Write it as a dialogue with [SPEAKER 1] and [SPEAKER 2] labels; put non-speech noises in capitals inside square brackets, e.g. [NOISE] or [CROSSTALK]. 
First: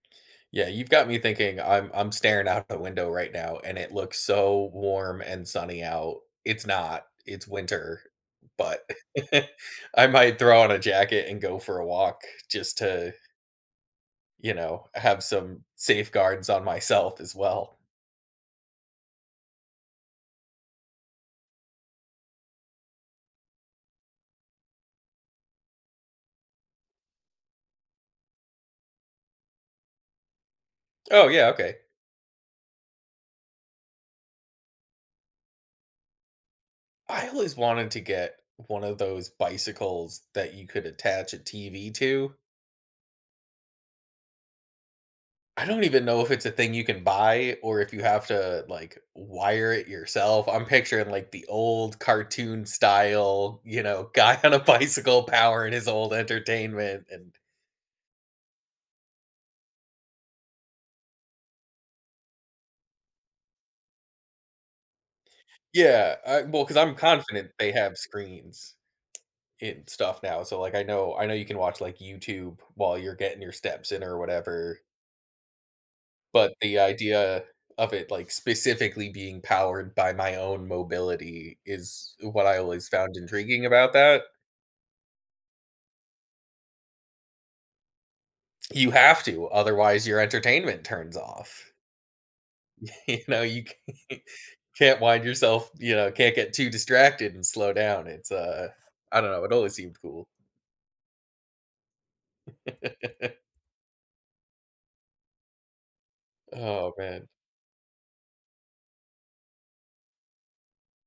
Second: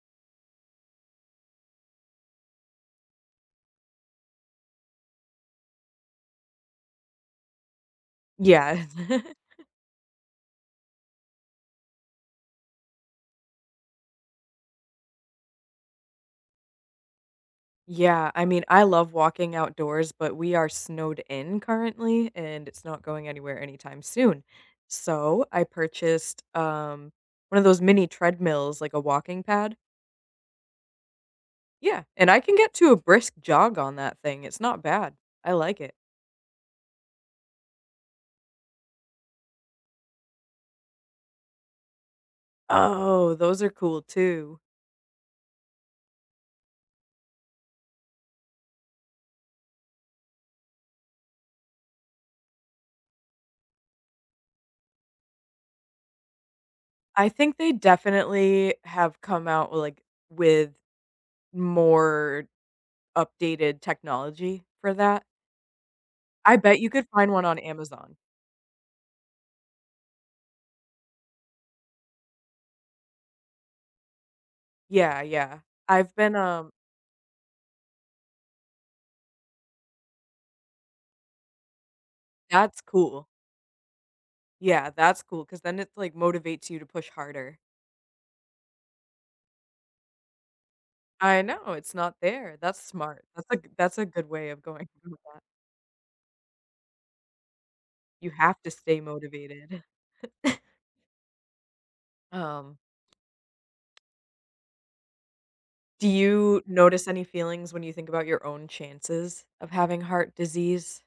[SPEAKER 1] Yeah, you've got me thinking I'm I'm staring out the window, right now, and it looks so warm, and sunny out. It's not. It's winter, but
[SPEAKER 2] Yeah. [LAUGHS]
[SPEAKER 1] [LAUGHS] I might throw on a jacket and go for a walk just to you know, have some safeguards on myself as well.
[SPEAKER 2] Yeah, I mean, I love walking outdoors, but we are snowed in, currently, and it's not going anywhere anytime soon. So, I purchased, um, 1 of those mini treadmills, like a walking pad.
[SPEAKER 1] Oh, yeah, okay.
[SPEAKER 2] Yeah, and I can get to a brisk jog on that thing, it's not bad. I like it.
[SPEAKER 1] I always wanted to get 1 of those bicycles that you could attach a TV to.
[SPEAKER 2] Oh, those are cool too.
[SPEAKER 1] I don't even know if it's a thing you can buy, or if you have to like w wire it yourself, I'm picturing like the old cartoon style, you know, guy on a bicycle powering his old entertainment
[SPEAKER 2] I
[SPEAKER 1] and
[SPEAKER 2] think they definitely have come out with, like with more updated technology for that.
[SPEAKER 1] Yeah, I
[SPEAKER 2] I
[SPEAKER 1] Well, 'cause
[SPEAKER 2] bet you
[SPEAKER 1] I'm
[SPEAKER 2] could find 1
[SPEAKER 1] confident
[SPEAKER 2] on
[SPEAKER 1] they have
[SPEAKER 2] Amazon.
[SPEAKER 1] screens in stuff now so, like, I know I know you can watch like YouTube while you're getting your steps in or whatever.
[SPEAKER 2] Yeah, yeah, I've been,
[SPEAKER 1] But
[SPEAKER 2] um
[SPEAKER 1] the idea of it like specifically being powered by my own mobility is what I
[SPEAKER 2] That's
[SPEAKER 1] always found
[SPEAKER 2] cool.
[SPEAKER 1] intriguing about that.
[SPEAKER 2] Yeah, that's cool, 'cause then it's, like motivates you to push harder.
[SPEAKER 1] You have to, otherwise your entertainment turns
[SPEAKER 2] I
[SPEAKER 1] off.
[SPEAKER 2] know, it's not there. That's
[SPEAKER 1] You
[SPEAKER 2] smart.
[SPEAKER 1] know,
[SPEAKER 2] That's a
[SPEAKER 1] you
[SPEAKER 2] g that's a
[SPEAKER 1] c
[SPEAKER 2] good way of going
[SPEAKER 1] can't
[SPEAKER 2] through
[SPEAKER 1] wind
[SPEAKER 2] that.
[SPEAKER 1] yourself you know, can't get too distracted and slow down,
[SPEAKER 2] You
[SPEAKER 1] it's,
[SPEAKER 2] have
[SPEAKER 1] uh
[SPEAKER 2] to stay
[SPEAKER 1] I don't know, it always
[SPEAKER 2] motivated.
[SPEAKER 1] seemed cool.
[SPEAKER 2] [CHUCKLES] [COUGHS] Um
[SPEAKER 1] [LAUGHS]
[SPEAKER 2] Do you
[SPEAKER 1] Oh
[SPEAKER 2] notice any
[SPEAKER 1] man.
[SPEAKER 2] feelings when you think about your own chances of having heart disease?